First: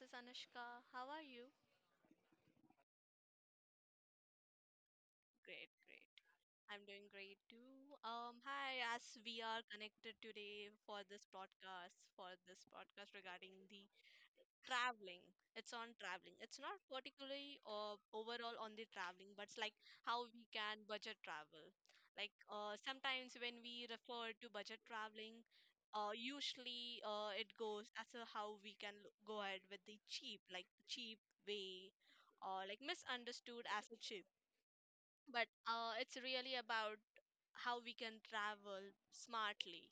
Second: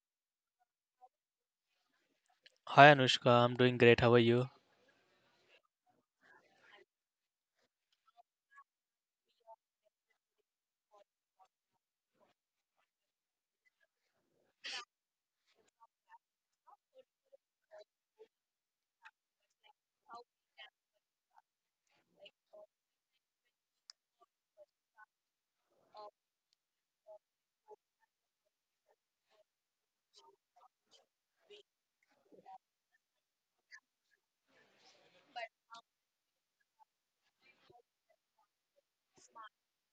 is Anushka. How are you? Hi Anushka, I'm doing great. How are you? Great, great. I'm doing great too. Hi, as we are connected today for this podcast, regarding the traveling it's On traveling, it's not particularly overall on the traveling, but it's like how we can budget travel. Like sometimes when we refer to budget traveling, usually it goes as a how we can go ahead with the cheap, like the cheap way, or like misunderstood as a cheap, but it's really about how we can travel smartly.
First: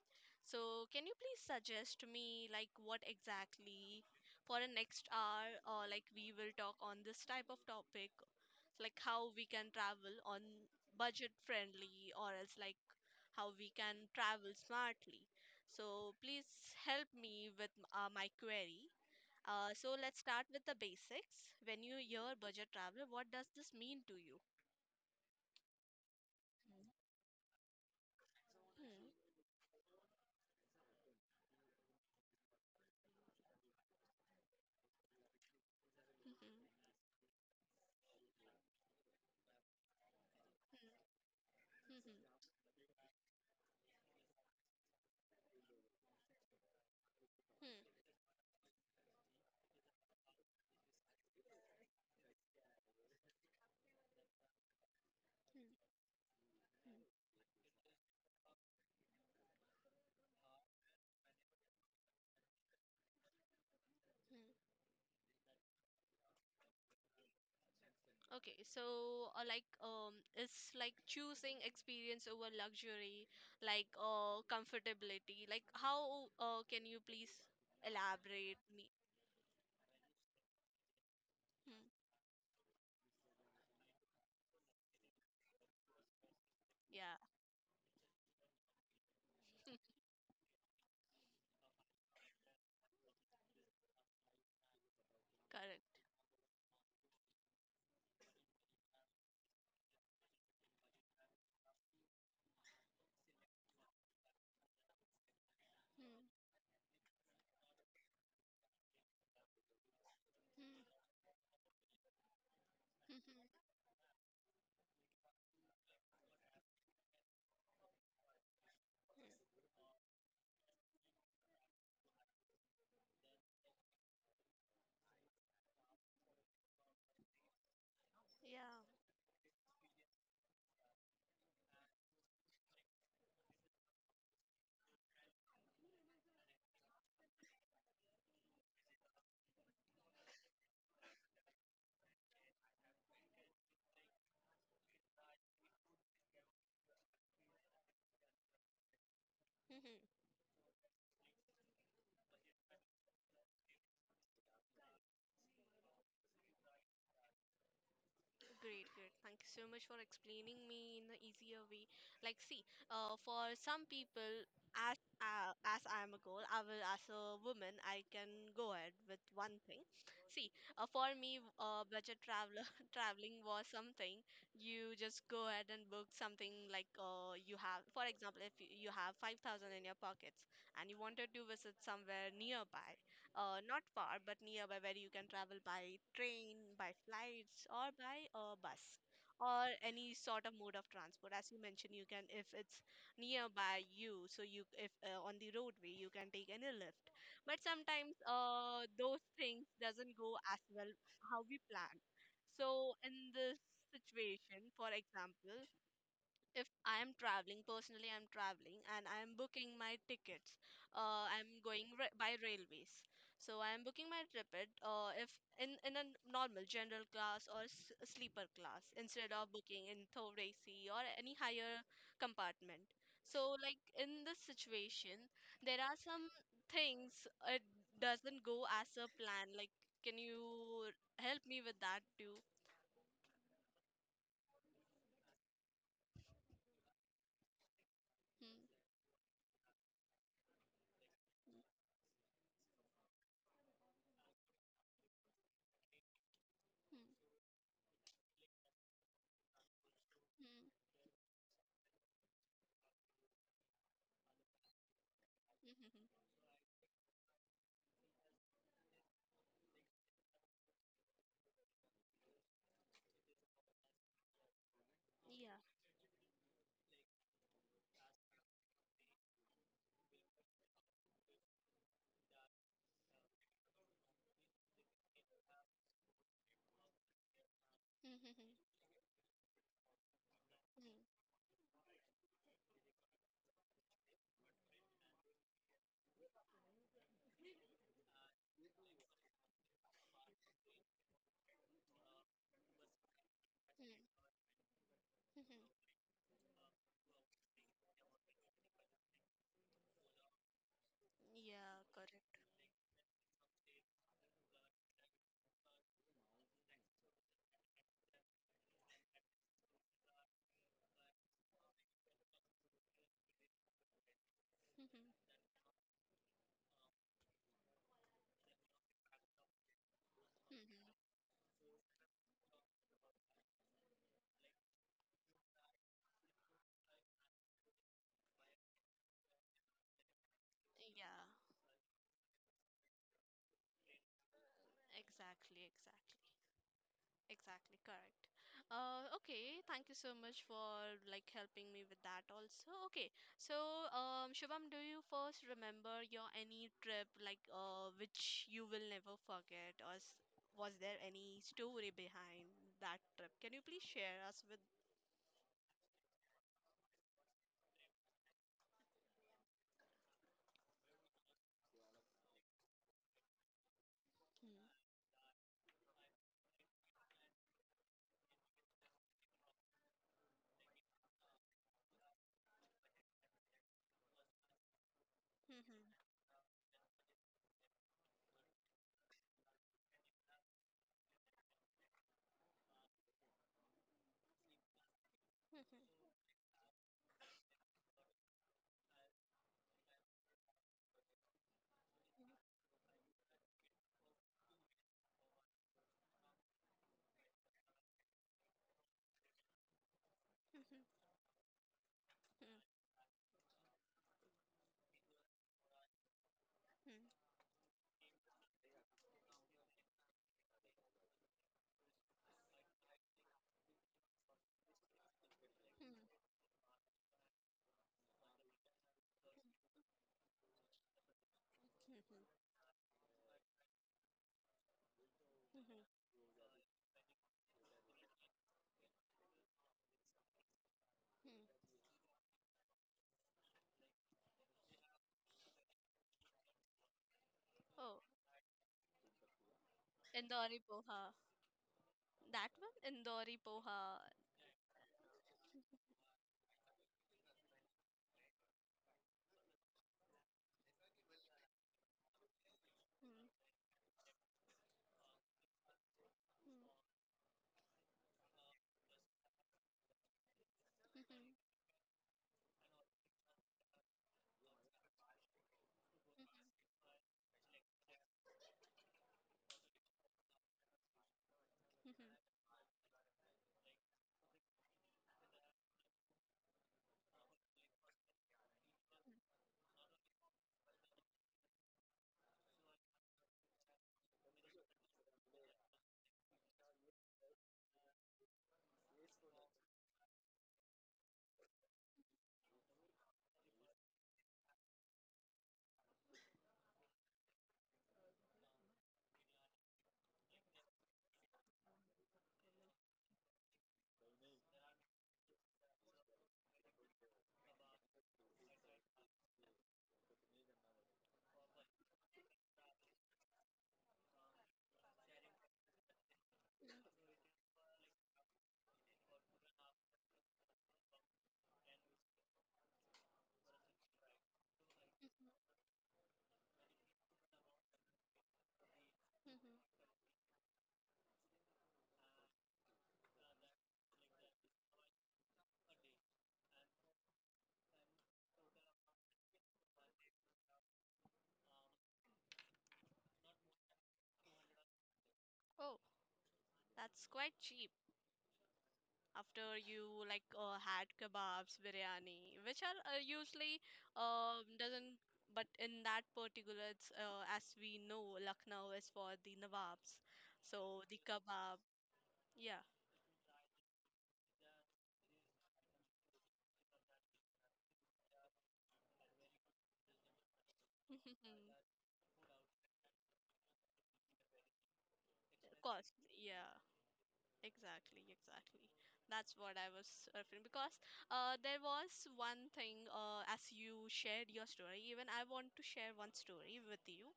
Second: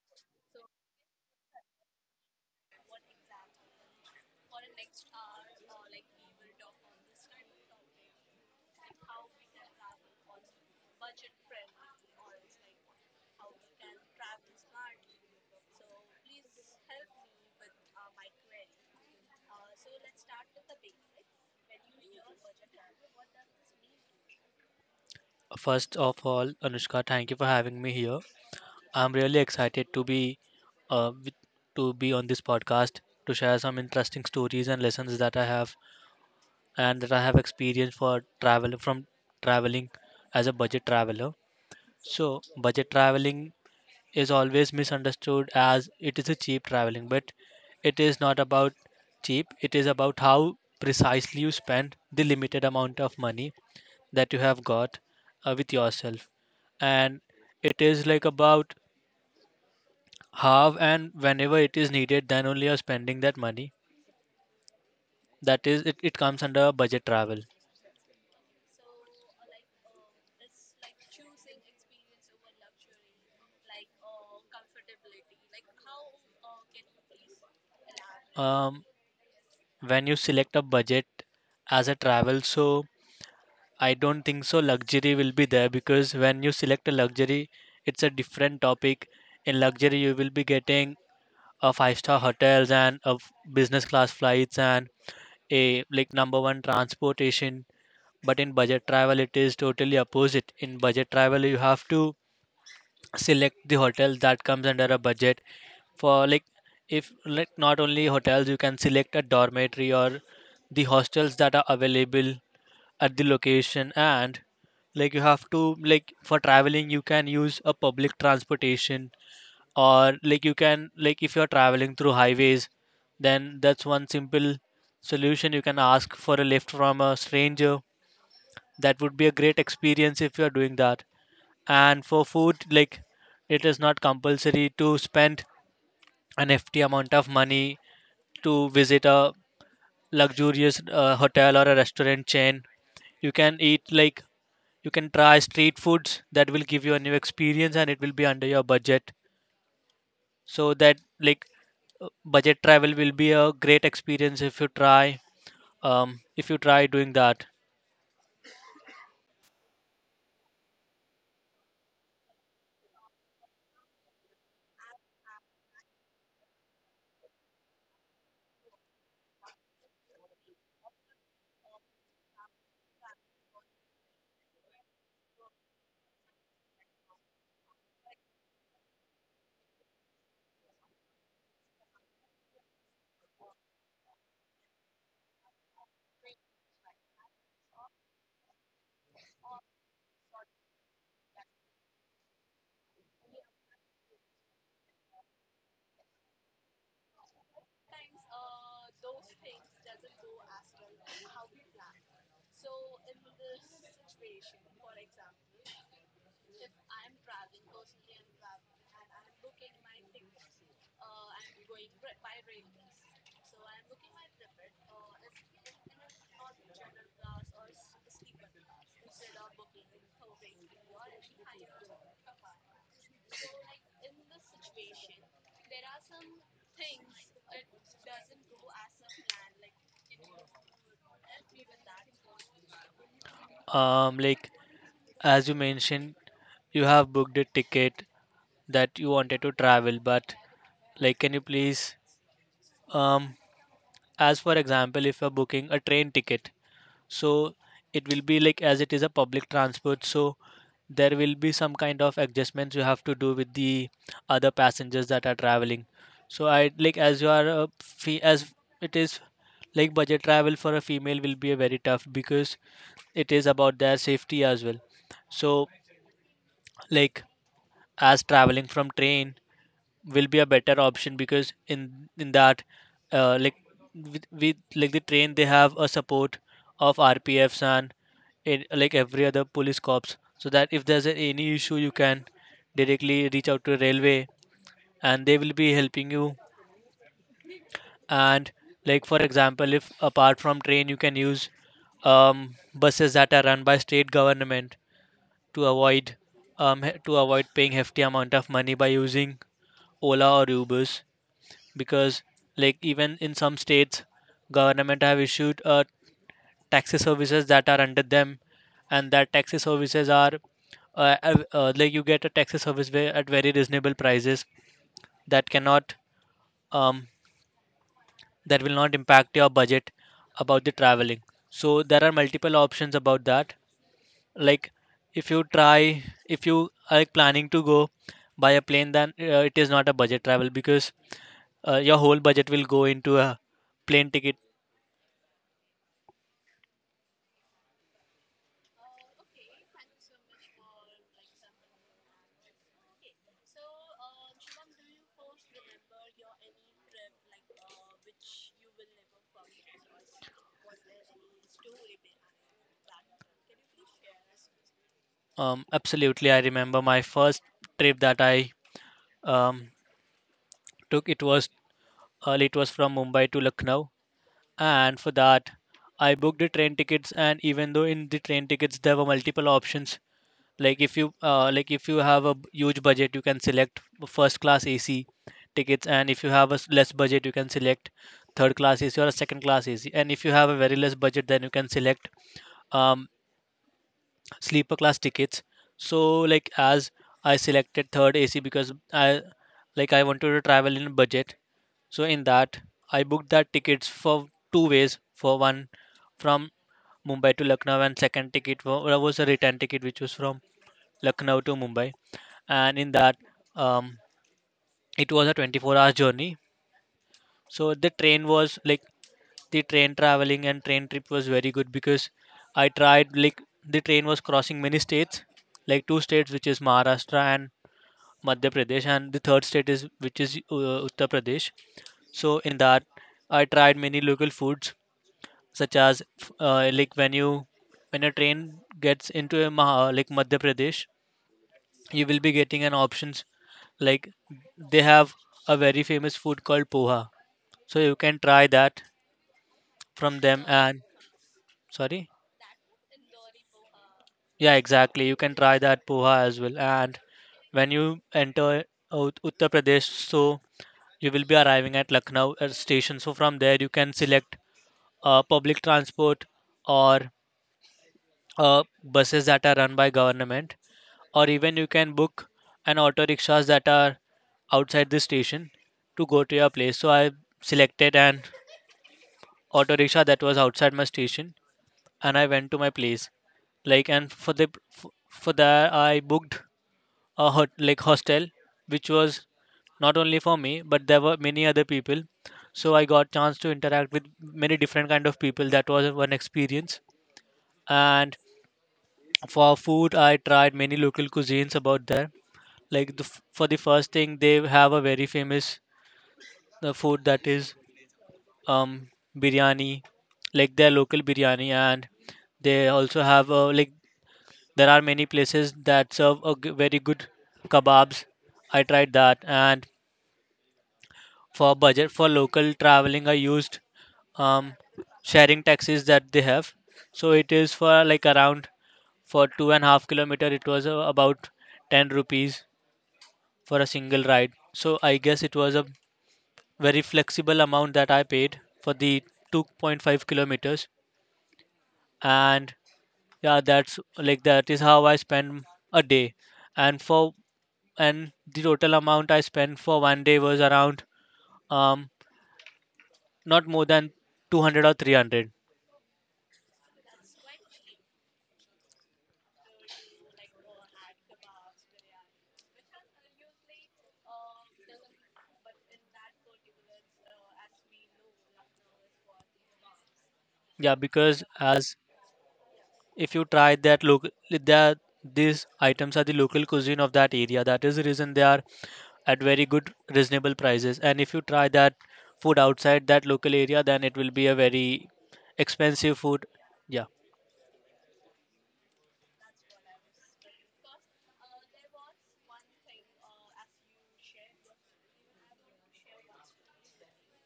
So, can you please suggest to me like what exactly for the next hour, or like we will talk on this type of topic, like how we can travel on budget friendly, or else like how we can travel smartly. So, please help me with my query. So let's start with the basics. When you hear budget travel, what does this mean to you? First of all, Anushka, thank you for having me here. Hmm. I'm really excited to uh, with, be on this podcast to share some interesting stories and lessons that Mhm. I have experienced for travel from traveling as a budget Hmm. traveler. Hmm. So, budget traveling is always misunderstood as it is a cheap traveling, but Hmm. it is not about cheap. It is about how precisely you spend the limited amount of money that you have got Hmm. Hmm. with yourself, and it is like about half and whenever it is needed then only you're spending that money. Hmm. That is it, it comes under budget travel. Okay, so it's like choosing experience over luxury, like comfortability. Like how can you please elaborate Um, me? when you select a budget as a Hmm. travel, so I don't think so luxury will be there, because when you select a Yeah, luxury it's a different topic. In luxury you will be getting a five-star hotels and business class flights and correct. a like number one transportation. But in budget travel it is totally opposite. In budget travel you have to select the hotel that comes under a budget Hmm. for like, if like not only hotels, you can select a dormitory or Hmm. the hostels that are available at the Mhm. location. And like you have to, like, for traveling you can use a public transportation, or like you can, like, if you're traveling through highways, then that's one simple solution: you can ask for a lift from a stranger. Yeah. That would be a great experience if you're doing that. And for food, like, it is not compulsory to spend an hefty amount of money to visit a luxurious hotel or a restaurant chain. You can eat, like, you can try street foods that will give you a new experience and it will be under your budget. Mhm. So that, like, budget travel will be a great experience if you try. Um, if you try doing that. Great, great. Thank you so much for explaining me in the easier way. Like, see, for some people, as as I am a girl, I will as a woman, I can go ahead with one thing. See, for me, budget traveler traveling was something you just go ahead and book something like you have. For example, if you have 5,000 in your pockets and you wanted to visit somewhere nearby, not far but nearby, where you can travel by train, by flights, or by bus or any sort of mode of transport. As you mentioned, you can if it's nearby you, so you if on the roadway you can take any lift. But sometimes those things doesn't go as well how we plan. So in this situation, for example, if I am traveling, personally, I'm traveling and I'm booking my tickets. I'm going by railways. So I'm booking my ticket if in a normal general class or sleeper class instead of booking in third AC or any higher compartment. So, like in this situation, there are some things it doesn't go as a plan. Like, can you help me with that too? Um, like as you mentioned, you have booked a ticket that you wanted to travel, but like can you please, um, as for example if you're booking a train ticket. So it will be like, as it is a public transport, so there will be some kind of adjustments you have to do with the other passengers that are traveling. So I, like, as you are a fe as it is, like budget travel for a female will be a very tough because it is about their safety as well. Yeah. So like, as traveling from train will be a better option because in that like, with like the train they have a support of RPFs and Hmm, hmm, hmm, in, like every other police corps, so that if there's a, hmm, any issue you can directly reach out to railway and they will be helping you. And like for example, if apart from train you can use buses that are run by hmm, state government hmm, hmm. to avoid to avoid paying hefty amount of money by using Ola or Ubers, Yeah, because correct. like even in some states government have issued taxi services that are under them, and that taxi services are like you get a taxi service at very reasonable prices Hmm, hmm, that cannot, um, that will not impact your budget hmm, about the hmm. traveling. So there are multiple options about that. Like if you try, if you are planning to go by a plane, then it is not a budget travel because Yeah, your whole budget will go into a plane ticket. exactly, exactly. Exactly, correct. Okay, thank you so much for like helping me with that also. Okay, so Shubham, do you first remember your any trip like which you will never forget, or was there any story behind that trip? Can you please share us with? Absolutely, I remember my first trip that I um, took. It was from Mumbai to Lucknow, Hmm. and for that, I booked the train tickets. And even though in the train tickets there were multiple options, like if you, like if you have a huge budget, you can select first class AC Mhm. tickets, and if you have a less budget, you can select third class AC or a second class AC. And if you have a very less budget, then you can select um, sleeper class tickets. Mhm. So like as I selected third AC because I, like, I wanted to travel in budget. So in Mhm. that I booked that tickets for two ways. For one, from Mumbai to Lucknow, and second ticket was a return ticket which was from Mhm. Mhm. Lucknow to Mumbai. And in that, um, it was a 24 hours journey. Mhm. So the train was like, the train traveling and train trip was very good because I tried like, the train was crossing many states, like two Mhm. states which is Maharashtra and Madhya Pradesh, and the third state is which is Uttar Pradesh. So in that, I tried many local foods such Mhm. as like, when you when a train gets into like Madhya Pradesh, Mhm. you will be getting an options like they have a very famous food called poha, so you Oh, can try that from them Indori and Poha. sorry. That one? Indori Poha. Yeah, exactly. You can try that poha as well. And when you enter out Uttar Pradesh, so you will be arriving at Lucknow station. So from there, you can select public transport or buses that are run by government, or even you can book an auto rickshaws that are outside the station to go Mhm. to your place. So I selected an auto rickshaw that was outside my station, Mhm. and I went to my place. Like, and for f- for that I booked a like hostel which was not only for me but there were many other people, so I got chance to interact with many different kind of people. That was one experience. And for food I tried many local cuisines about there, like for the first thing, they have a very famous, the food that is um biryani, like their local biryani. And they also have a like, there are many places that serve a very good kebabs. I tried that. And for budget, for local traveling, I used um, sharing taxis that they have. So it is for like around for 2.5 kilometer it was about 10 rupees for a single ride, so I guess Mhm. it was a very flexible amount that I paid for the Mhm. 2.5 kilometers. And yeah, that's like that is how I spend a day. And for, and the total amount I spent for one day was around um not more than 200 or 300. Oh, that's quite cheap. After you like had kebabs, biryani, which are usually doesn't, but in that particular, it's, as we know, Lucknow is for the nawabs, Yeah, so the because kebab, as yeah, if you try that local, that these items are the local cuisine of that area. That is the reason they are at very good, reasonable prices. And if you try that food outside that local area, then it will be a very of expensive course, food. yeah. Yeah. Exactly, exactly. That's what I was referring because there was one thing as you shared your story. Even I want to share one story with you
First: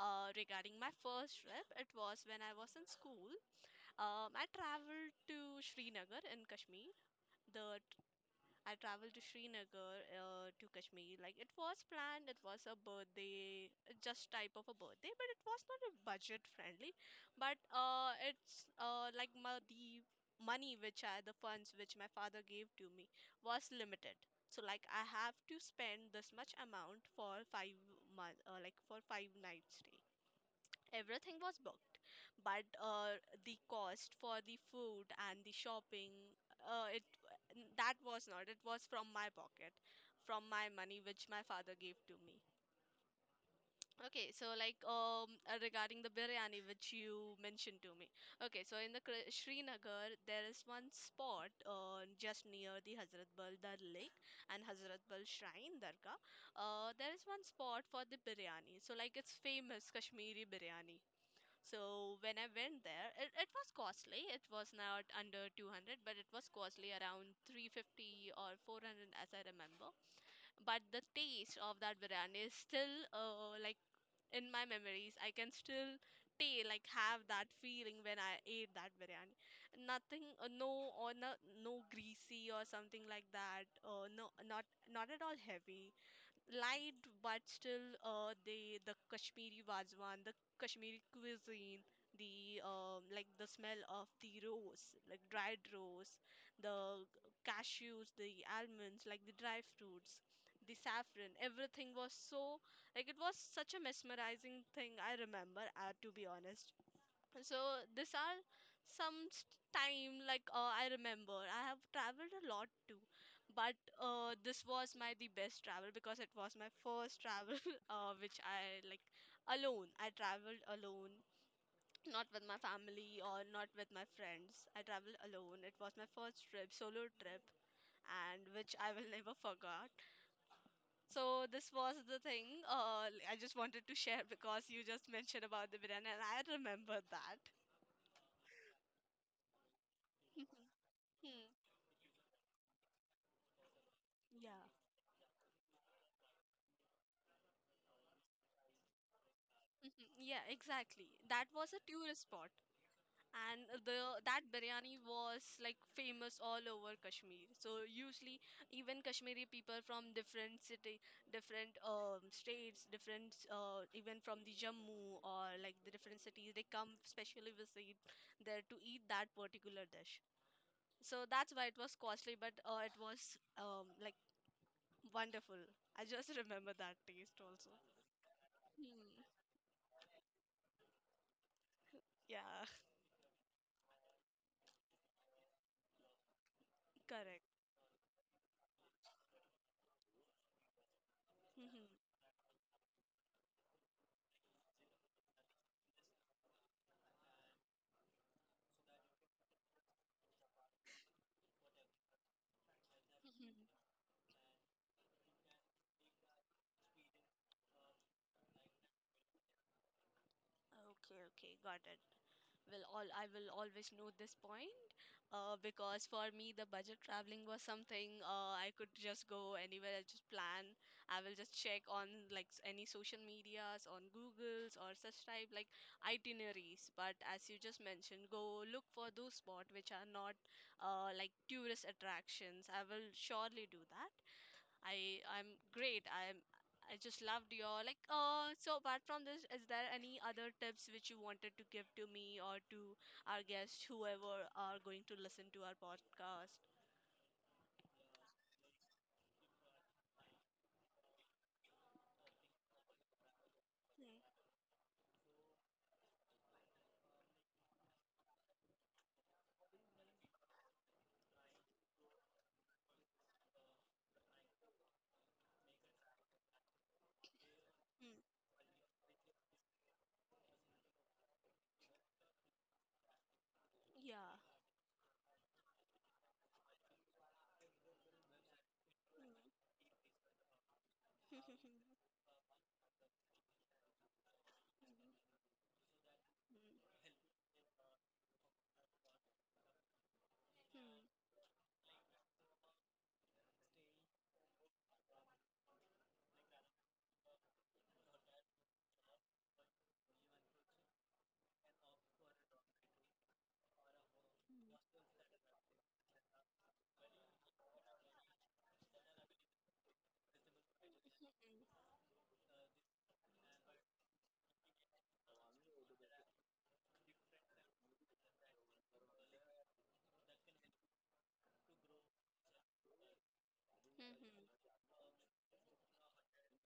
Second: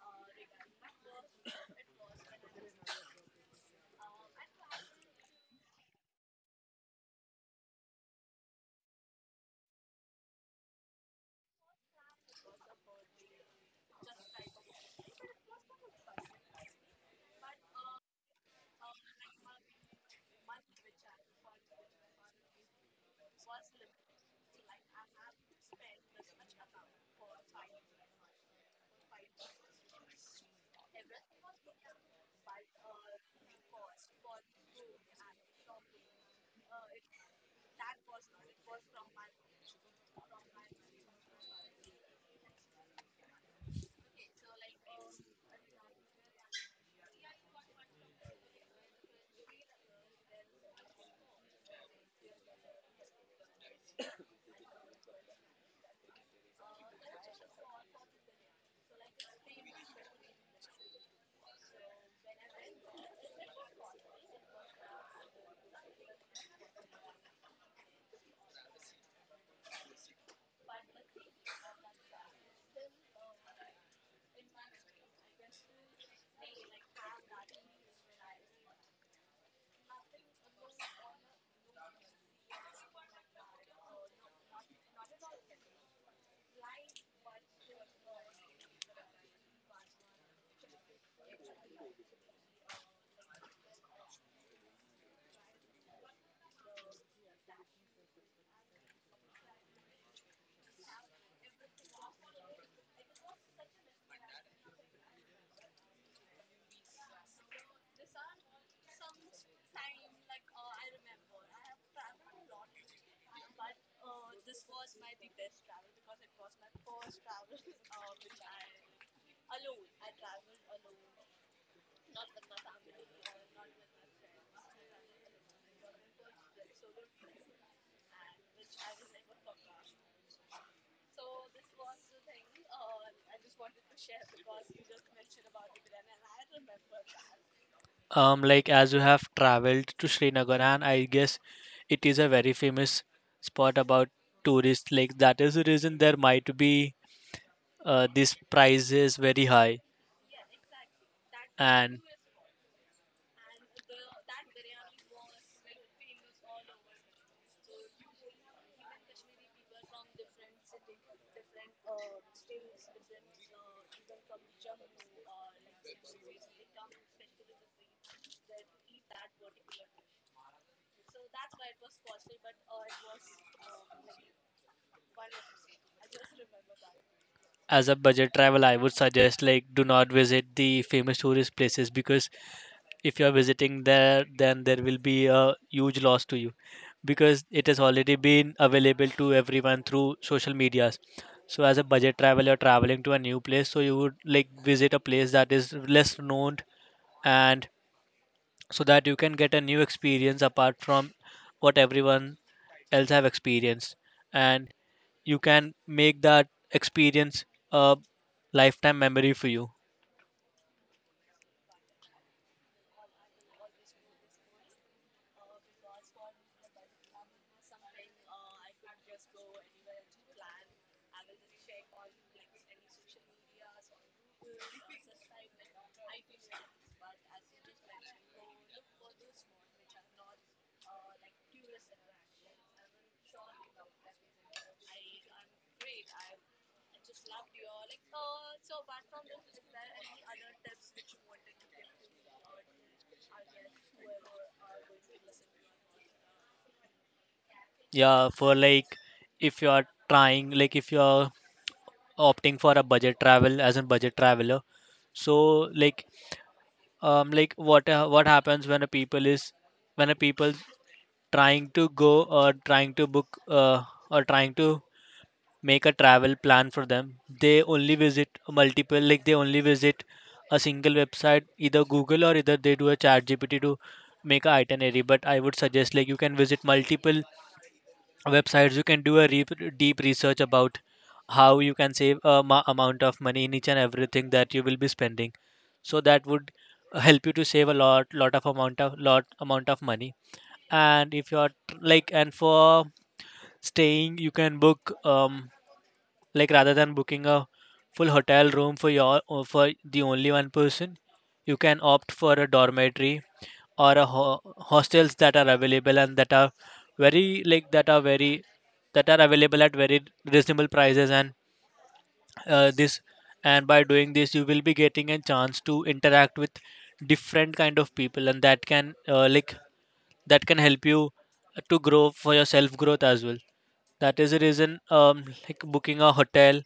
regarding my first trip. It was when I was in school. I traveled to Srinagar in Kashmir. The I traveled to Srinagar to Kashmir. Like it was planned, it was a birthday, just type of a birthday, but it was not a budget friendly. But it's like the money which I, the funds which my father gave to me was limited. So like I have to spend this much amount for 5 month, like for five nights stay. Everything was booked, but the cost for the food and the shopping, it that was not. It was from my pocket, from my money which my father gave to me. Okay, so like regarding the biryani which you mentioned to me. Okay, so in the Srinagar there is one spot just near the Hazrat Bal Dar Lake and Hazrat Bal Shrine Dargah. There is one spot for the biryani. So like it's famous Kashmiri biryani. So when I went there, it was costly. It was not under 200, but it was costly around 350 or 400 as I remember. But the taste of that biryani is still like in my memories. I can still taste like have that feeling when I ate that biryani. Nothing, no or no greasy or something like that. No, not not at all heavy light, but still the Kashmiri wazwan, the Kashmiri cuisine, the like the smell of the rose, like dried rose, the cashews, the almonds, like the dry fruits, the saffron. Everything was so like it was such a mesmerizing thing. I remember, to be honest. So these are some time like I remember. I have traveled a lot too, but this was my the best travel because it was my first travel which I like alone. I traveled alone, not with my family or not with my friends. I traveled alone. It was my first trip, solo trip, and which I will never forget. So this was the thing I just wanted to share because you just mentioned about the biryani and I remember that. Like, as you have traveled to Srinagar, and I guess Hmm. it is a very famous spot about Yeah. tourists. Like that is the reason there might be these prices very high. Mm, yeah, exactly. That was a And tourist spot, and the that biryani was like famous all over Kashmir. So usually, even Kashmiri people from different city, different states, different even from the Jammu or like the different cities, they come specially visit there to eat that particular dish. So that's why it was costly, but it was like wonderful. I just remember that taste also. as a budget travel I would Hmm. suggest like do not visit the famous tourist places, because Yeah. if you are visiting there then there will be a huge loss to you because Correct. it has already been available to everyone through social medias. So as a Mhm. budget travel, you are traveling to a new place, so you would like visit a place that is less known, and so that you can get a new experience apart from what everyone else have Mhm. experienced, and you can make that experience a lifetime memory for you. Okay, okay, got it. Will all I will always note this point. Because for me, the budget traveling was something I could just go anywhere. I just plan. I will just check on like any social medias, on Google's or such type like itineraries. But as you just mentioned, go look for those spots which are not like tourist attractions. I will surely do that. I'm great. I'm I just loved your like so apart from this, is there any other tips which you wanted to give to me or to our guests, whoever are going to listen to our podcast? Yeah, for like if you are trying, like if you are opting for a budget travel as a budget Hmm. traveler. So like, like what, what happens when a people is when a people trying to go or trying to book, or trying to make a travel plan for them, they only Hmm. visit multiple, like they only visit a single website, either Google or either they do a chat GPT to Yeah. make a itinerary. But I would suggest like you can visit multiple websites, you can do a Hmm. deep research about how you can save amount of money in each and everything that you will be spending, so that would help you to save a lot, lot of amount of, lot amount of money. Hmm. Hmm. And if you're like, and for staying you can book like rather than booking a full hotel room for your or for the only one person, you can opt for a dormitory or hostels that are available and that are very, like, that are very, that are available at very reasonable prices. And this and by doing this you will be getting a chance to interact with different kind of people and that can, like that can help you to grow for your self growth as well. Hmm. That Hmm. is the reason, Hmm. Like, booking a hotel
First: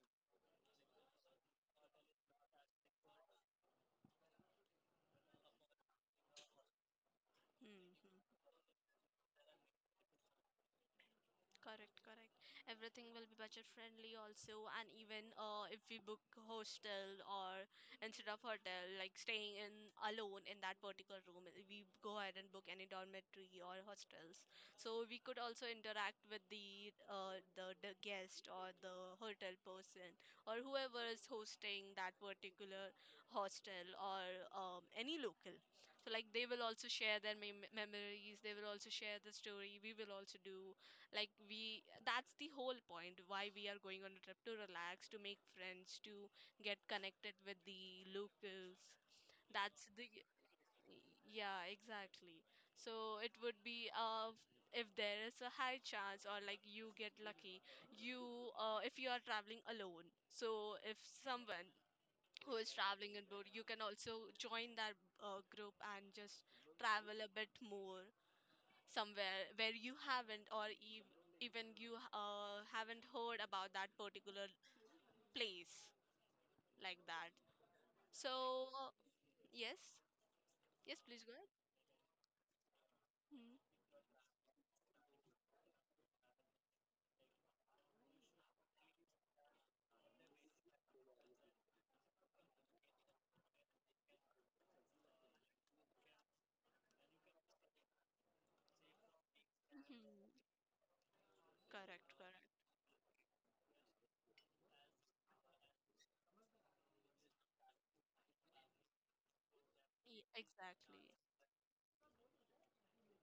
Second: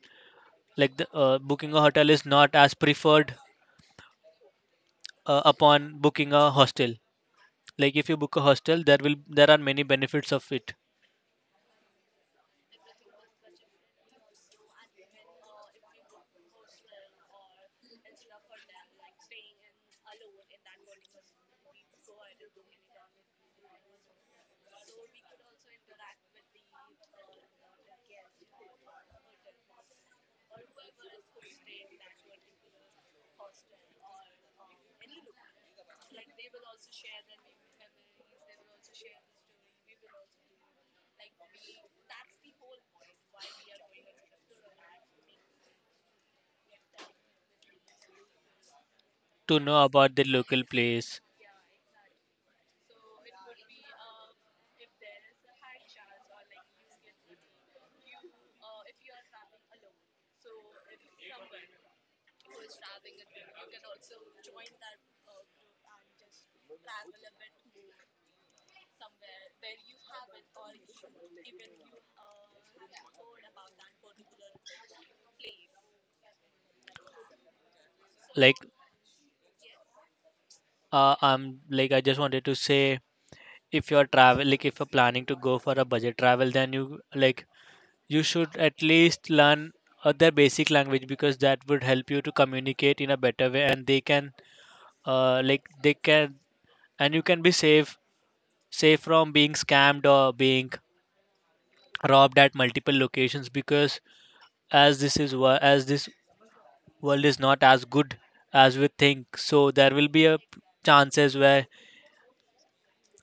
like booking a hotel is not as preferred upon booking a Hostel, Hmm. Hmm. Hmm. like if you book a Hmm. hostel there are many benefits of it Correct, correct. Everything will be budget friendly also, and even if we book hostel or instead of hotel, like staying in alone in that particular room, we go ahead and book any dormitory or hostel. So we could also interact with the the guest or the hotel person or whoever is hosting that particular hostel or any local. So like they will also share their memories. They will also share the story. We will also do like we. That's the whole point why we are going on a trip to relax, to make friends, to get connected with the locals. to know That's the about the local place. Yeah, exactly. So it would be if there is a high chance or like you get lucky, you if you are traveling alone. So if someone who is traveling in boat, you can also join that group and just travel a bit more somewhere where you haven't or ev even you haven't heard about that particular place like that. Like So yes, yes, please go ahead. I'm like I just wanted to say Mhm. if you're travel like if you're planning to go for a budget travel, then you like you should at least learn other basic language, because that would help you to communicate in a better way, and they can they can and you can be safe from being scammed Mhm. or being Correct, robbed correct. at multiple locations. Because as this is wo- as this world is not as good as we think, so there will be E- a Exactly. chances where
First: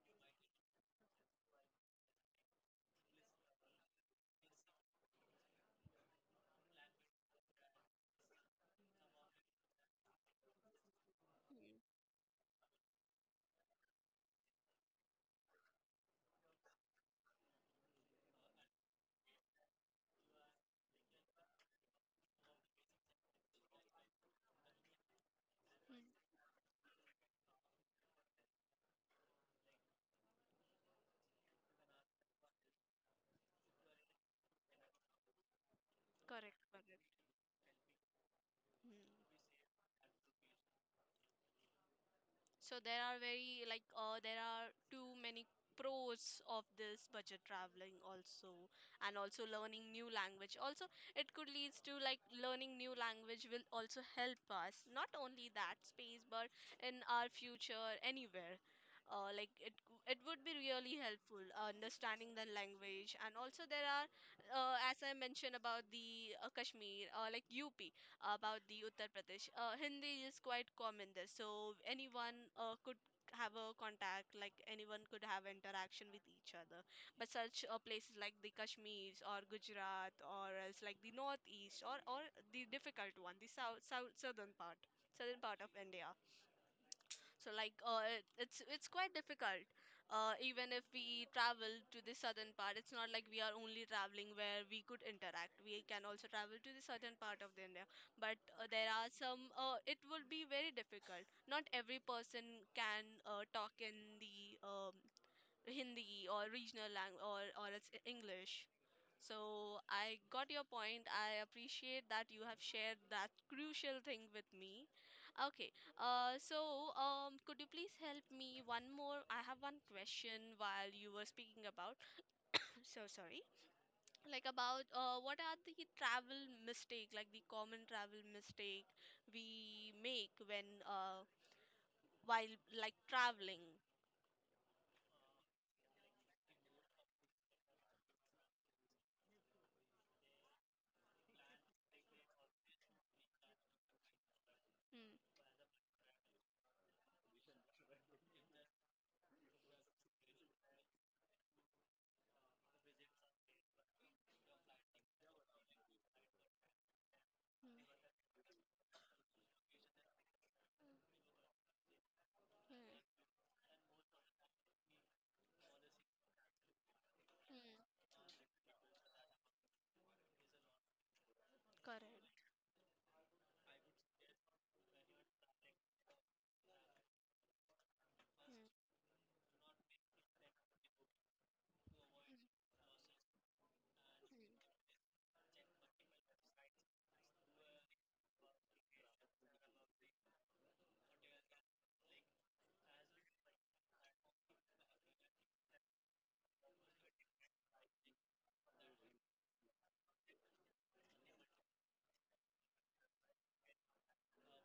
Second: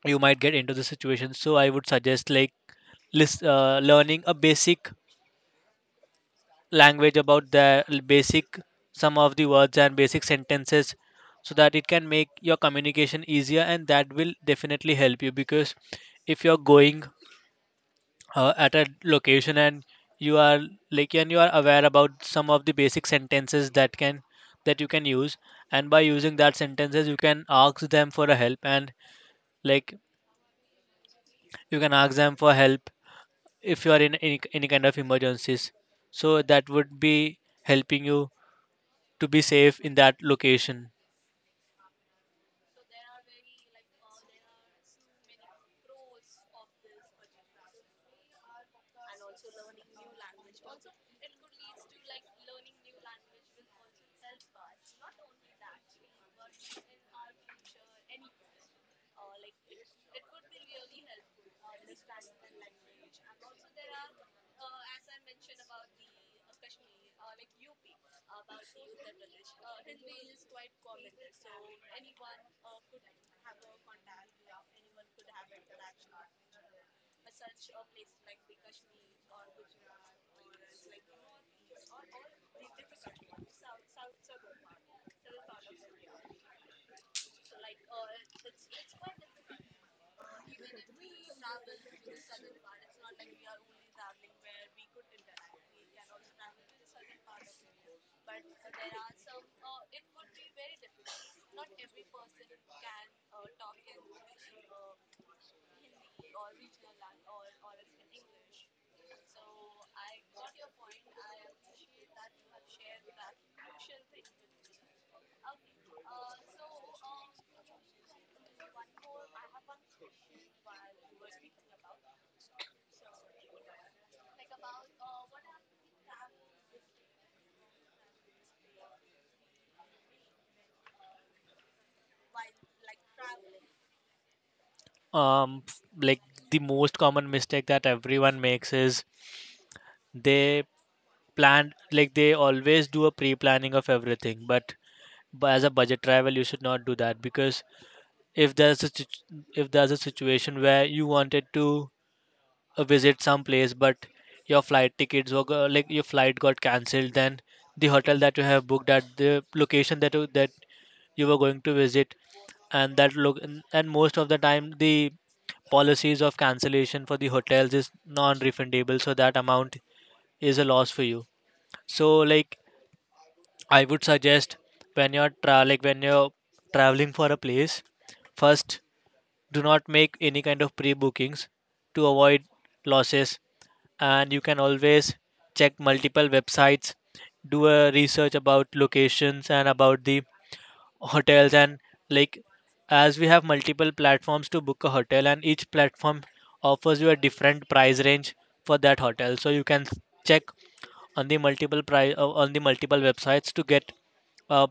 you might get into the situation. So I would suggest like learning a basic language, about the basic some of the words and basic sentences, so that it can make your communication easier, and that will definitely help you. Because if you're going at a location and you are like and you are aware about some of the basic sentences that can that you can use, and by Mm, using that sentences you can ask them for a help and like you can ask them for help if you are in any kind of emergencies, so correct, that would correct. be helping you Hmm. to be safe in that location. So there are very like there are too many pros of this budget traveling also, and also learning new language also, it could leads to like learning new language will also help us not only that space but in our future anywhere, like it would be really helpful understanding the language, and also there are as I mentioned about the kashmir like up about the Uttar Pradesh. Hindi is quite common there, so anyone could have a contact, like anyone could have interaction with each other. But such places like the Kashmirs or Gujarat or else like the northeast or the difficult one, the south, southern part of India. So like it's quite difficult. Even if we travel to the southern part, it's not like we are only traveling where we could interact. We can also travel to the southern part of the India, but there are some. It would be very difficult. Not every person can talk in the Hindi or regional lang, or it's E, English. So I got your point. I appreciate that you have shared that crucial thing with me. Okay. Could you please help me one more? I have one question while you were speaking about. I'm so sorry. Like about what are the travel mistake, like the common travel mistake we make when while like traveling? um f- like the most common mistake that everyone makes is they plan, like they always do a pre-planning of everything, Hmm. but as a budget travel you should not do that, because if there's a situ- if there's a situation where you wanted to visit some place but your flight tickets were go- like your flight got cancelled, then the hotel that you have booked at the location that that you were going to visit, and that Hmm. look and most of the time the policies of cancellation for the Hmm. hotels is non refundable, so that amount is a loss for you. So Correct. like I would suggest, when you're traveling for a place, Hmm. first do not make any kind of pre-bookings to Hmm. avoid losses, and you Hmm. can always check multiple websites, do a research about locations and about the hotels and like, as we have multiple platforms to book a hotel, and each platform offers you a different price range for that hotel, so you can check on the multiple websites to get a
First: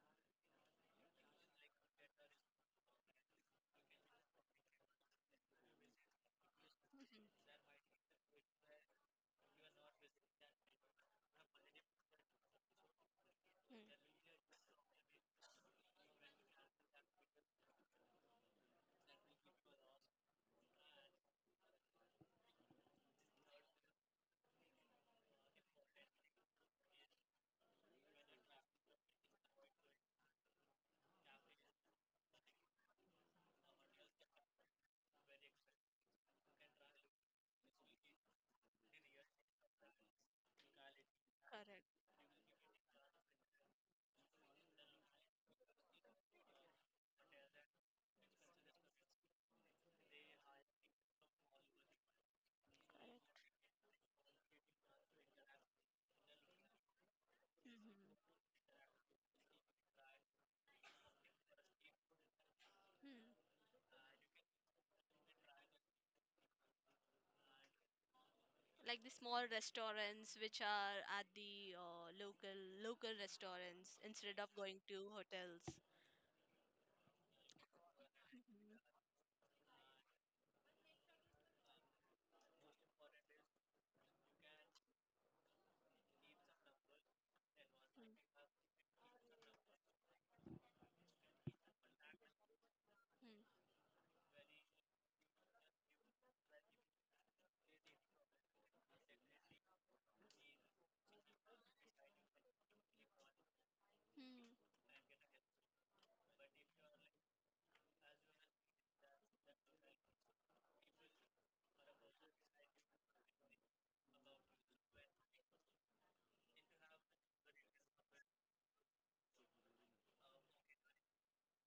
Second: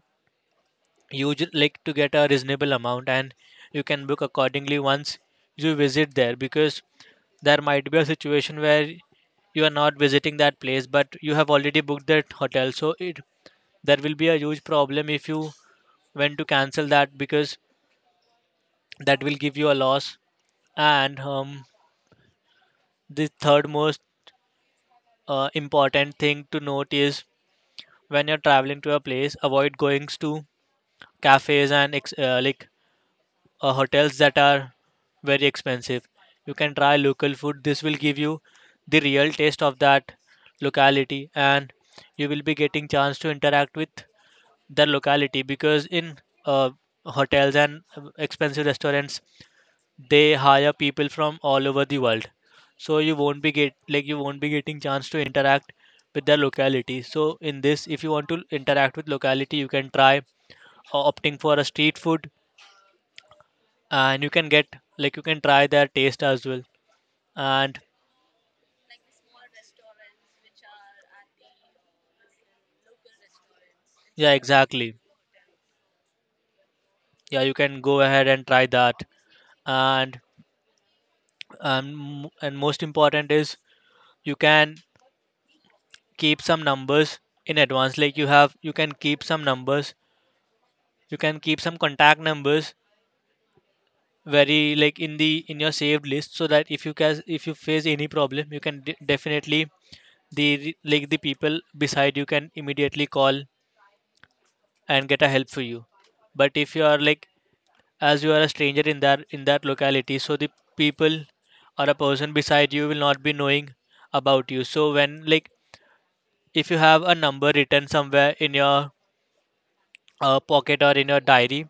you would like to get a reasonable amount, and you can book accordingly once you visit there. Because Mhm. there might be a situation where you are not visiting that place but you have already booked that hotel, so it Hmm. there will be a huge problem if you went to cancel that, because that will give you a loss. And the third most important thing to note is when you're traveling to a place, avoid going to cafes and hotels that are very expensive. You can try local food. This will give you the real taste of that locality, and Correct. you will be getting chance to interact with the locality, because in uh, hotels and expensive restaurants they hire people from all over the world. So you won't be get like you won't be getting chance to interact with the locality. So in this, Mhm. if you want to interact with locality, you can try opting for a street food, Hmm. and you can get like you can try their taste as well. And Like the small restaurants which are at the local restaurants yeah, instead of going exactly, to hotels. yeah, you can go ahead and try Mhm. that. And and most important is you can keep some numbers in advance. Hmm. Hmm. Like you have you can keep some numbers, you can keep some contact numbers, Hmm. very like in the in your saved list, so that if you can if you face any problem you can definitely the like the people beside you can immediately call Hmm. and get a help for you. But if you are like, as you are a stranger in that locality, so the people or a person beside you will not be knowing about you, so when like if you have a number written somewhere in your pocket or in your diary,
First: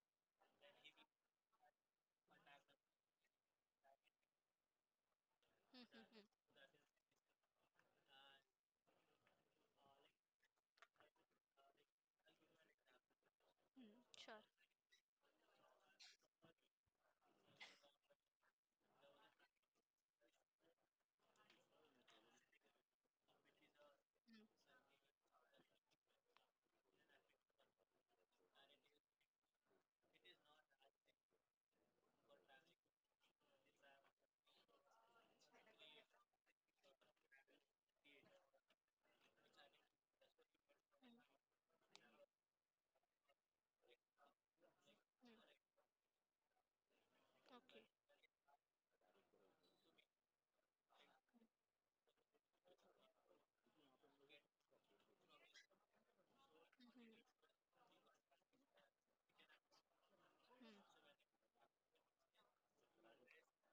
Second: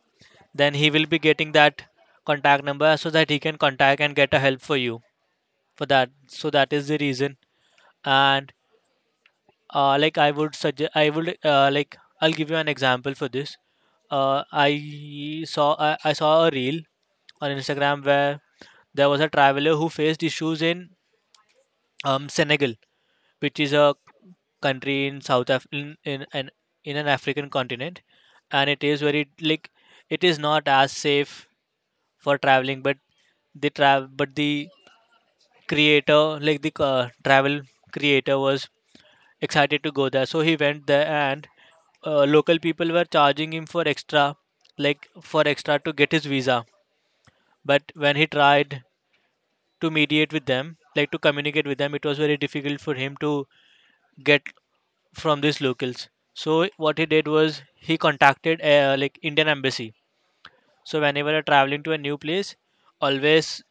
then he will be getting that contact number so that he can contact and get a help for you Hmm. for that. Hmm. So that is the reason. And like I would suggest I would like I'll give you an example for this. Hmm. Sure. Uh, i saw I, I saw a reel on Instagram where there was a traveler who faced issues in Senegal, which is a Mm, country in south Af- in an African continent. And it is very like it is not as safe for traveling, but the creator, like the travel creator, was excited to go there. So he went there, and local people were charging him for like mm, for mm. extra to get his visa. Okay. But when he tried to mediate with them, like to communicate with them, it was very difficult for him to get from these locals. So what he Mhm, did was he contacted Indian embassy. mhm. So whenever you're traveling to a new place, always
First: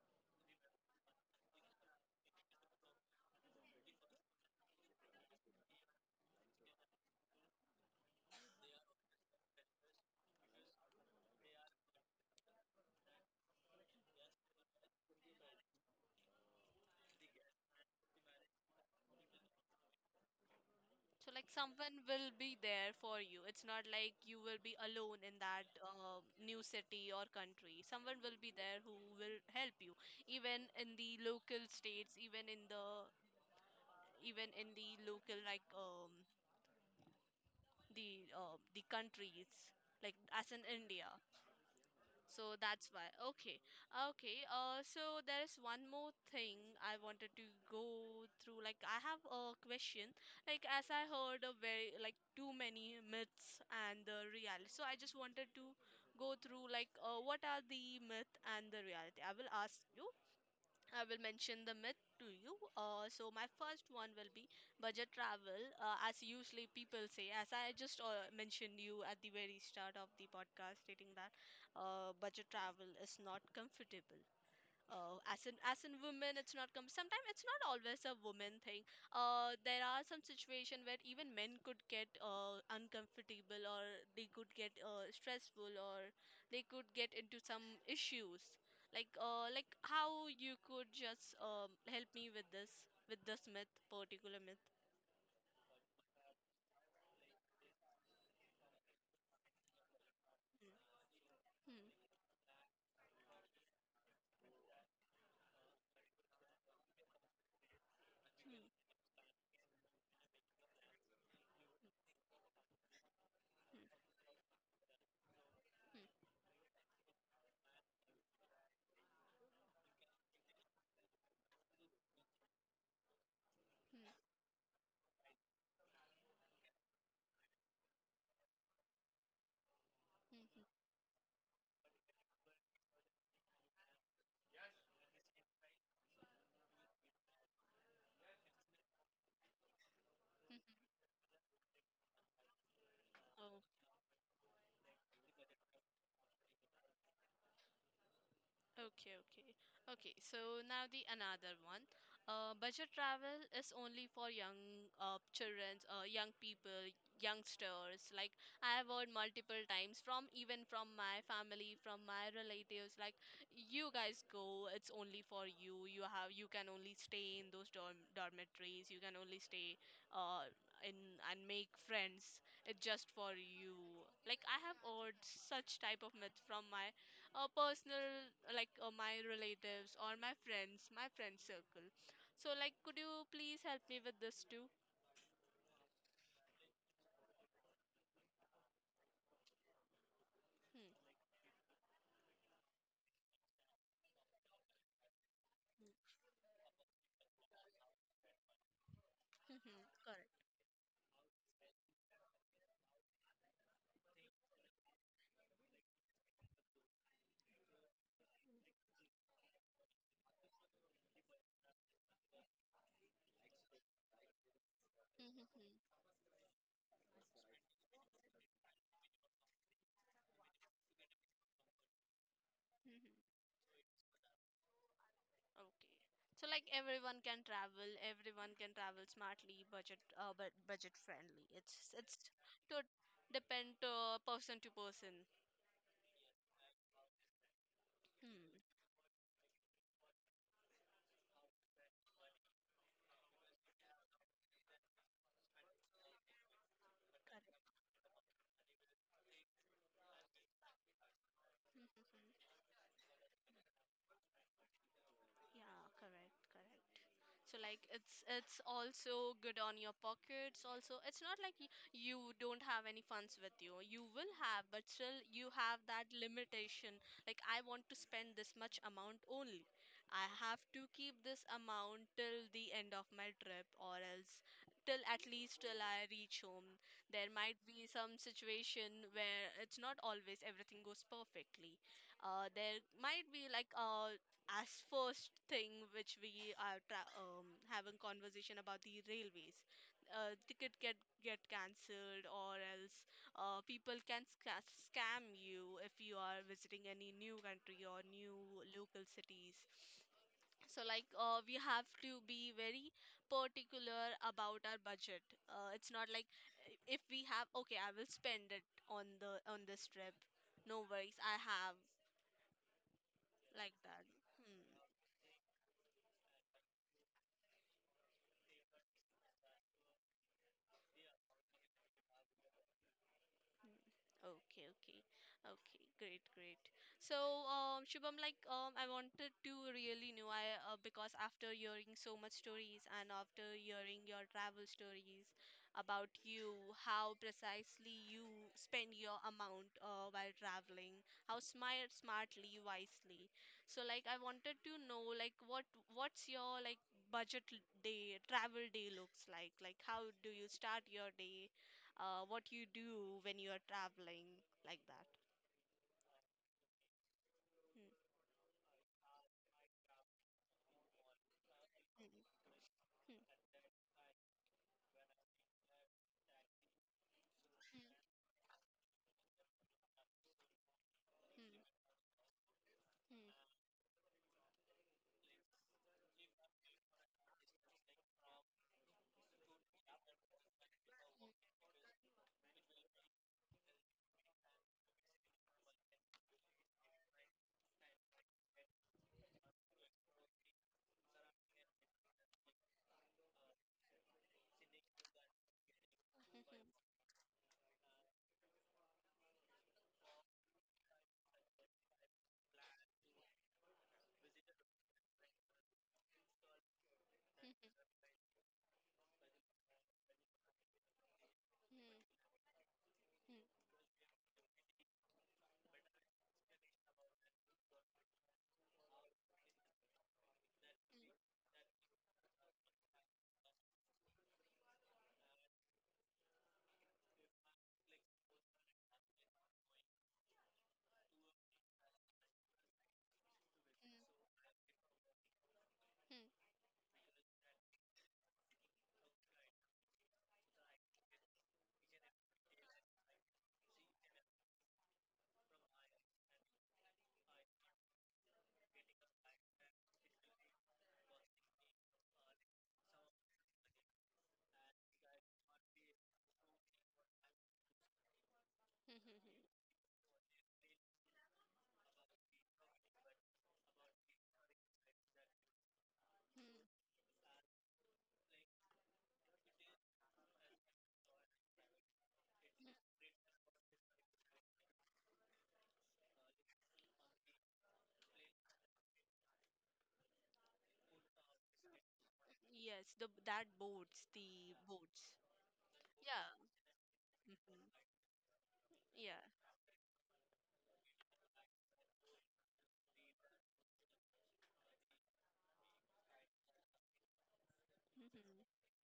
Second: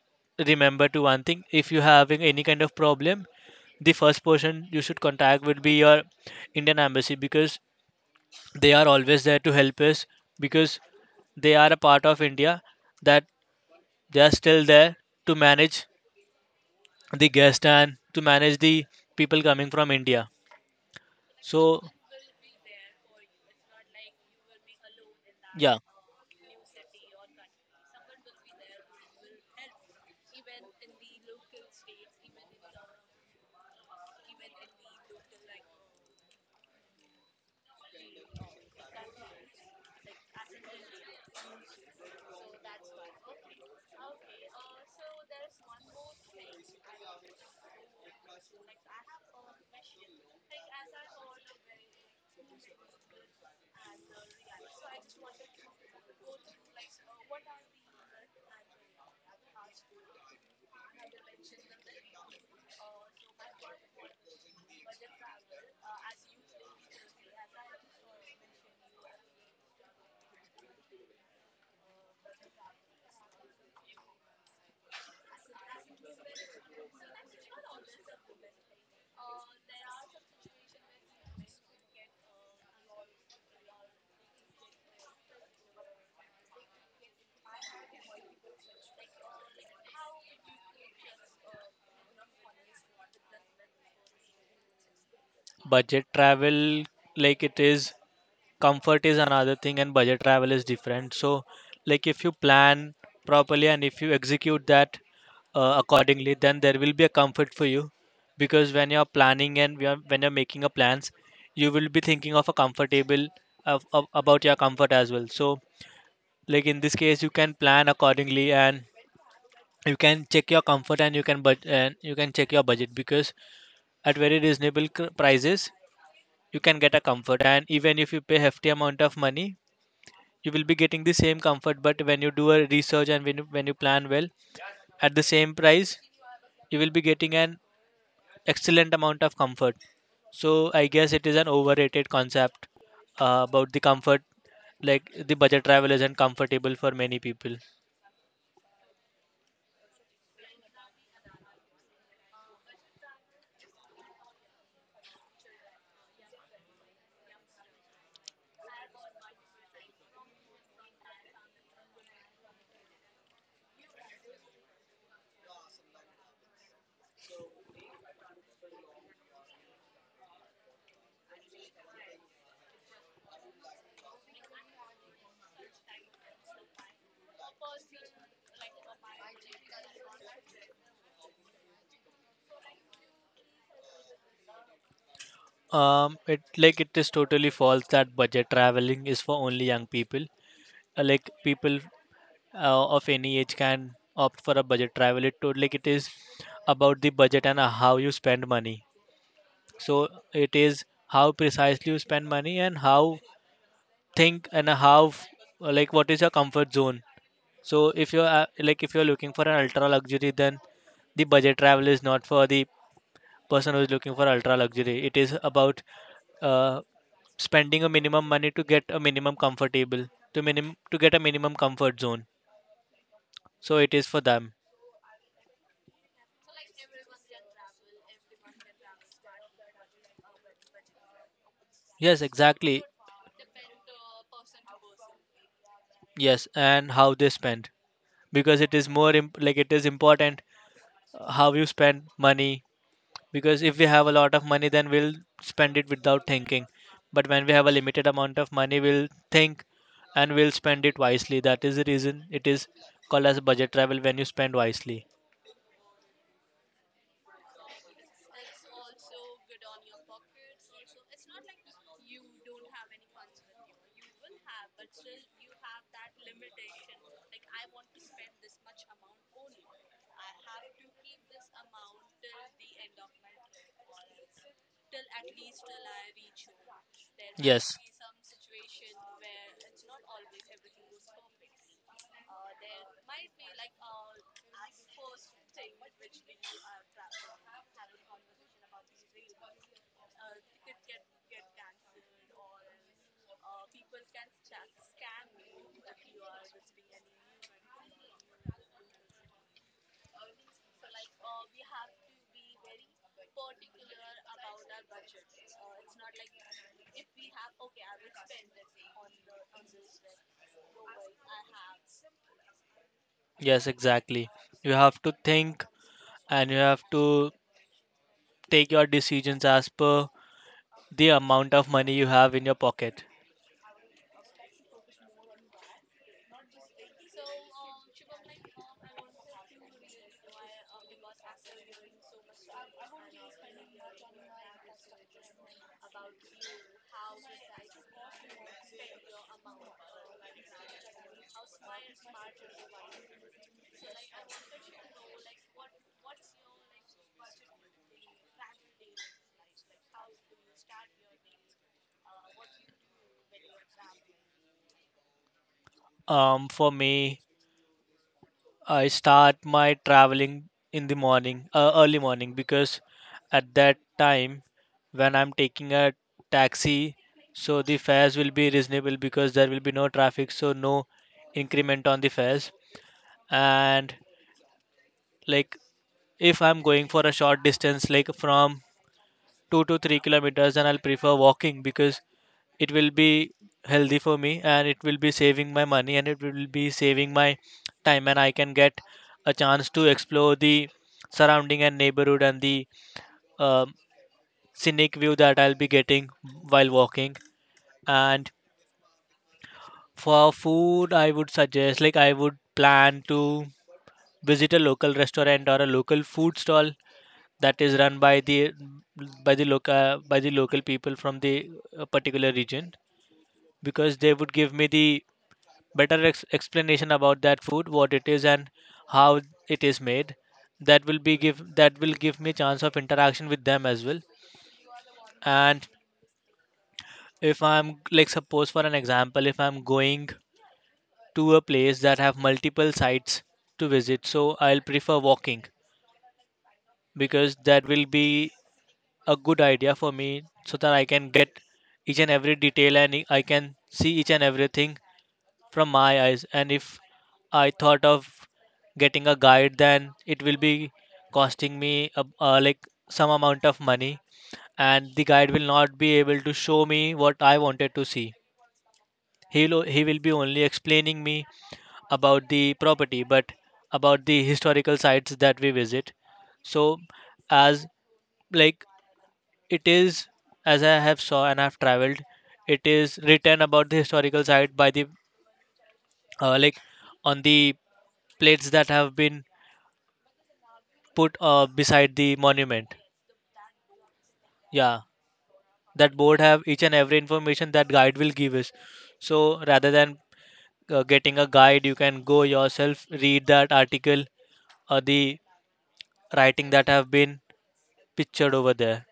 remember to one thing: if you're having any kind of problem, the first person you should contact would be your Indian embassy, because they are always there to help us, because they are a part of India, that they are still there to manage the guest and to manage the people coming from India. So like So someone will be there for you. It's not like you will be alone in that yeah, new city or country. Someone will be there who will help you, even in the local states, even in the local the countries like as in India. So that's why. Okay. Okay. So there is one more thing I wanted to go through. Like I have a question. Like as I heard a very like too many myths and the reality. So I just wanted to go through like what are the myth and the reality. I will ask you I will mention the myth to you. So my first one will be budget travel, as usually people say. As I just mentioned you at the very start of the podcast, stating that budget travel is not comfortable. Oh, as an woman, it's not come. Sometimes it's not always a woman thing. There are some situation where even men could get uncomfortable, or they could get stressful, or they could get into some issues. Like how you could just help me with this myth, particular myth. budget travel, like it is comfort is another thing and budget travel is different. So Hmm. Hmm. like if you plan properly and if you execute that accordingly, then there will be a comfort for you. Hmm. Because when you're planning and we are- when you're making a plans, you will be thinking of a comfortable Hmm. About your comfort as well. So Hmm. Hmm. like in this case you can plan accordingly, and you can check your comfort and you can check your budget. Because Hmm. at very prices you can get a comfort, and even if you pay hefty amount of money you Hmm. will be getting the same comfort, but when you do a research and when you plan well, at the same price you will be getting an excellent amount of comfort. So Hmm. Hmm. I guess it is an overrated concept Hmm. about the comfort, like the budget travel isn't comfortable for many people. Okay, okay. Okay, so now the another one. Budget travel is only for young children, young people, youngsters. Like I have heard multiple times from even from my family, from my relatives, like you guys go, it's only for you. You have you can only stay in those dormitories. You can only stay uh in and make friends. It's just for you. Like I have heard such type of myth from my personal like my relatives or my friend circle. So like could you please help me with this too? It like it is totally false that budget traveling is for only young people. Hmm. Like people of any age can opt for a budget travel. It to like It is about the budget and how you spend money. Hmm. So Correct. it is how precisely you spend money, and how think and how f- like what is your comfort zone. So if you're like if you're looking for an ultra luxury, then the budget travel is not for the person who is looking for ultra luxury. It is Hmm. Hmm. about uh, spending a minimum money to get a minimum comfortable to minim to get a minimum comfort zone. Hmm. So it is for them. Okay. So like everyone can travel, everyone can travel smartly, budget but budget friendly, Yes, it's to exactly. depend to person to person. Yes, and how they spend. Because it Hmm. is more imp- like it is important how you spend money. Because if we have a lot of money, then we'll spend it without thinking, but when we Correct. have a limited amount of money, we'll think and we'll spend it wisely. That is the Mhm. reason it is called as budget travel, when you spend wisely. Yeah, correct, correct. So like it's also good on your pockets also. It's not like you don't have any funds with you. You will have, but still you have that limitation. Like I want to spend this much amount only. I have to keep this amount till the end of my trip, or else till at least till I reach home. There might be some situation where it's not always everything goes perfectly. There might be like as first thing which we are having conversation about the railways ticket get cancelled, or else people can scam you if you are visiting any new country or new local cities. So like we have to be very particular about our budget. It's not like if we have, okay, I will spend it on the on this trip, no worries, I have Yes, like that. exactly. Hmm. You have to think, and you have to take your decisions as per the amount of money you have in your pocket. Hmm. Okay, okay, okay, great, great. So, Shubham, like, I wanted to really know, I because after hearing so much stories and after hearing your travel stories about you, how precisely you spend your amount while traveling, how smart, smartly, wisely. So like I wanted to know like what what's your like budget day travel day looks like? Like how do you start your day? What you do when you are traveling like that? For me, Hmm. I start my traveling in the morning, early morning, because Hmm. Hmm. at that time when I'm taking a taxi, so the Hmm. fares will be reasonable, because there will be no traffic, so no increment on the fares. And like if I'm going for a short distance, like from 2 to 3 kilometers, and I'll prefer walking, because it will be healthy for me and it will be saving my money and it will be saving my time, and I can get a chance to explore the surrounding and neighborhood and the um scenic view that I'll be getting while walking. And for food I would suggest like I would plan to visit a local restaurant or a local food stall that is run by the by the local people from the particular region, because they would give me the better explanation about that food, what it is and how it is made. That will be give that will give me chance of interaction with them as well. And if I'm like, suppose for an example, if I'm going to a place that have multiple sites to visit, so I'll prefer walking, because that will be a good idea for me, so that I can get each and every detail and I can see each and everything from my eyes. And if I thought of getting a guide, then it will be costing me a, like some amount of money, and the guide will not be able to show me what I wanted to see. 嗯 He will be only explaining me about the property, but about the historical sites that we visit. 嗯 So, as like it is, as I have saw and I've traveled, it is written about the historical site by the uh, like on the plates that have been put beside the monument. Yes, the that boats, the Yeah, boats. that board Yeah. have each and every information that Mhm. guide will give us. Yeah. So rather than getting a guide, you can go yourself, read that article or the writing that have been pictured over Hmm. there.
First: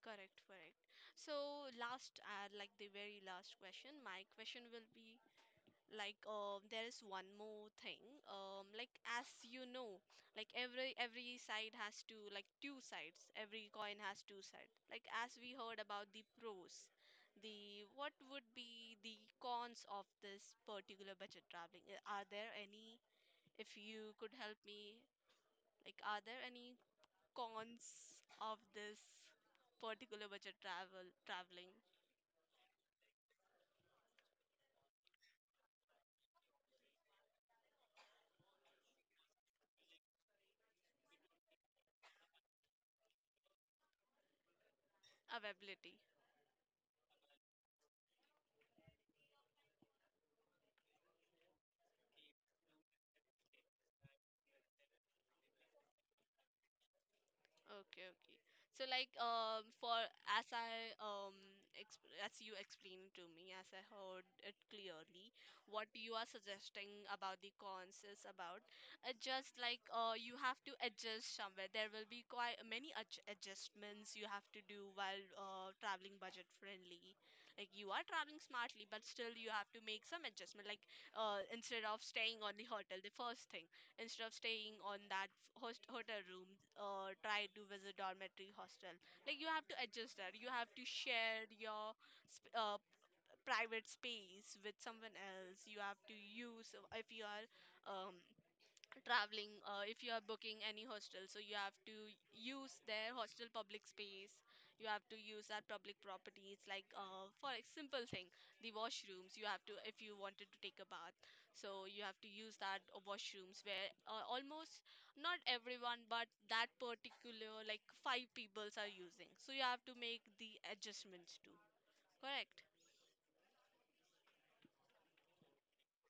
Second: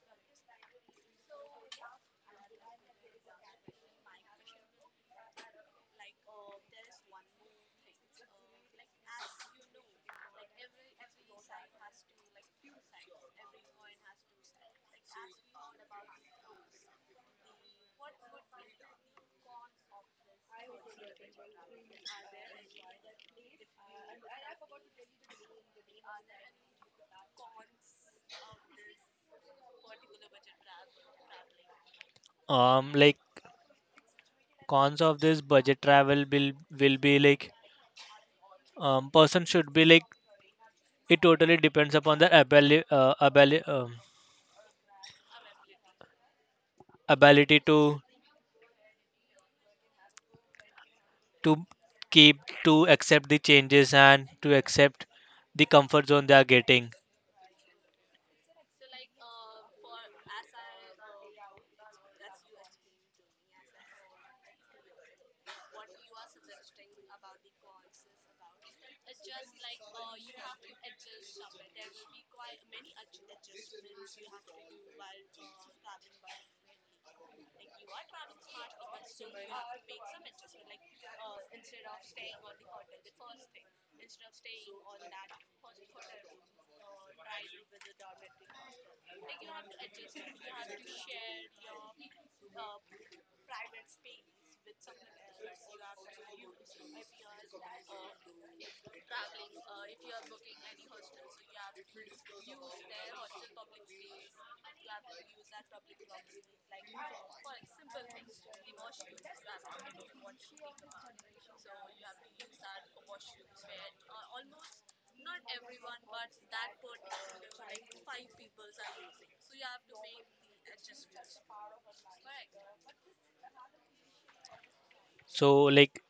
Correct, correct. So last, like the very last question, my question will be, like there is one more thing, like as you know, like every side has two, like two sides, every coin has two sides. Like as we heard about the pros, the what would be the cons of this particular budget traveling? Are there any, if you could help me, like are there any cons of this particular budget travel traveling? Like cons of this budget travel will be like person should be like it totally depends upon their Availability. ability to to keep to accept the changes and to accept the comfort zone they are getting. Okay, okay. So like for as I exp as you explained to me, as I heard it clearly, what you are suggesting about the cons is about just like you have to adjust somewhere. There will be quite many adjustments you have to do while traveling budget friendly. Like you are traveling smartly, but still you have to make some adjustment. Like instead of staying on the hotel, the first thing, instead of staying on that f- host hotel room, try to visit dormitory hostel. Like you have to adjust that you have to share your sp- uh, private space with someone else. You have to use if you are um, traveling if you are booking any hostel, so you have to use their hostel public space. You have to use their public properties. Like for a simple thing, the washrooms, you have to, if you wanted to take a bath, so you have to use that washrooms where almost not everyone, but that particular like five peoples are using, so you have to make the adjustments too, correct. So like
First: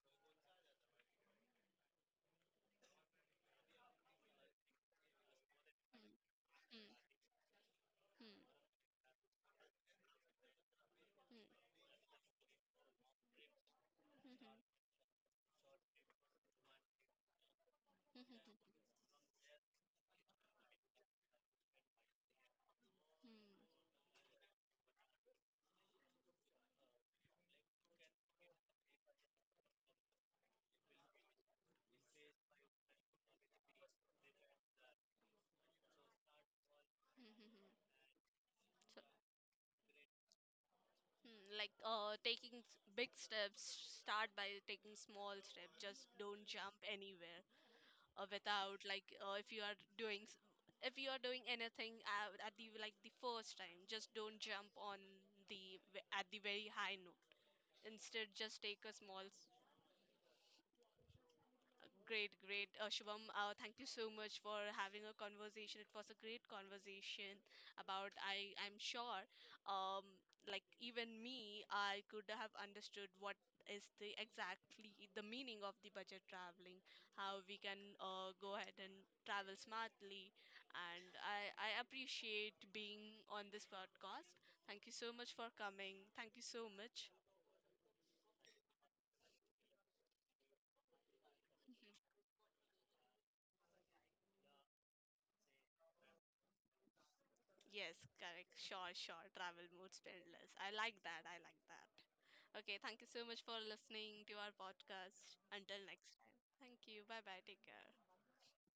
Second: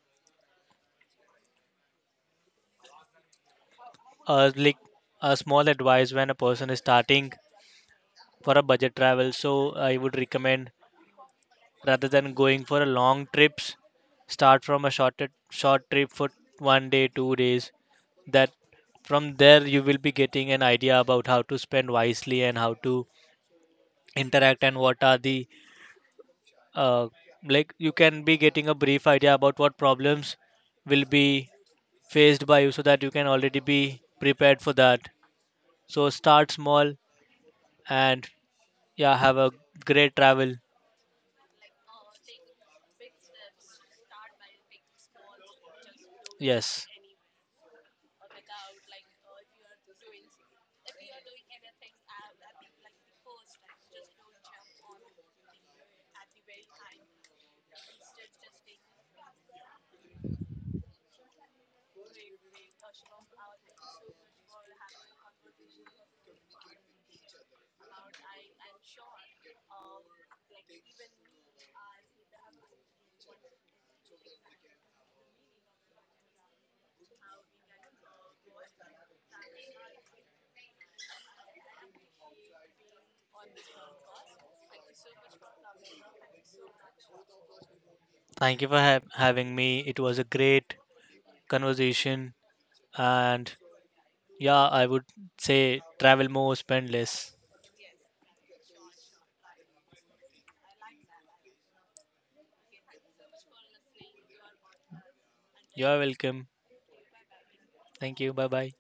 uh, like a small advice, Hmm, when a person is hmm, starting for a hmm, budget travel, so I would recommend, hmm, rather than going for a long trips, hmm, start from a short trip for one day 2 days, hmm, hmm, hmm, that from there you will be getting an idea about how to spend wisely and how to hmm, interact and what are the uh, you can be getting a brief idea about what problems will be faced by you, so that you can already be prepared for that. So start small. hmm, hmm, hmm. And So yeah, have a great travel. hmm, like taking big steps, start by taking small steps. Just don't jump Yes, anywhere without like if you are doing if you are doing anything at the like the first time, just don't jump on at the very high note. Instead, just take a small s- Great, great. Shubham, thank you so much for having a conversation. It was a great conversation about, I'm sure, um, like even me, I could have understood what is the exactly the meaning of the budget traveling, how we can go ahead and travel smartly. And I appreciate being on this podcast. Thank you so much for coming. Thank you so much. thank you for having me. It was a great conversation. And yeah, I would say travel more, spend less. Yes, correct. Sure, sure. Travel mood, spend less. I like that. I like that. Okay, thank you so much for listening to our podcast. Until You're next time. welcome. Thank you. Bye bye. Take care. Thank you, bye bye.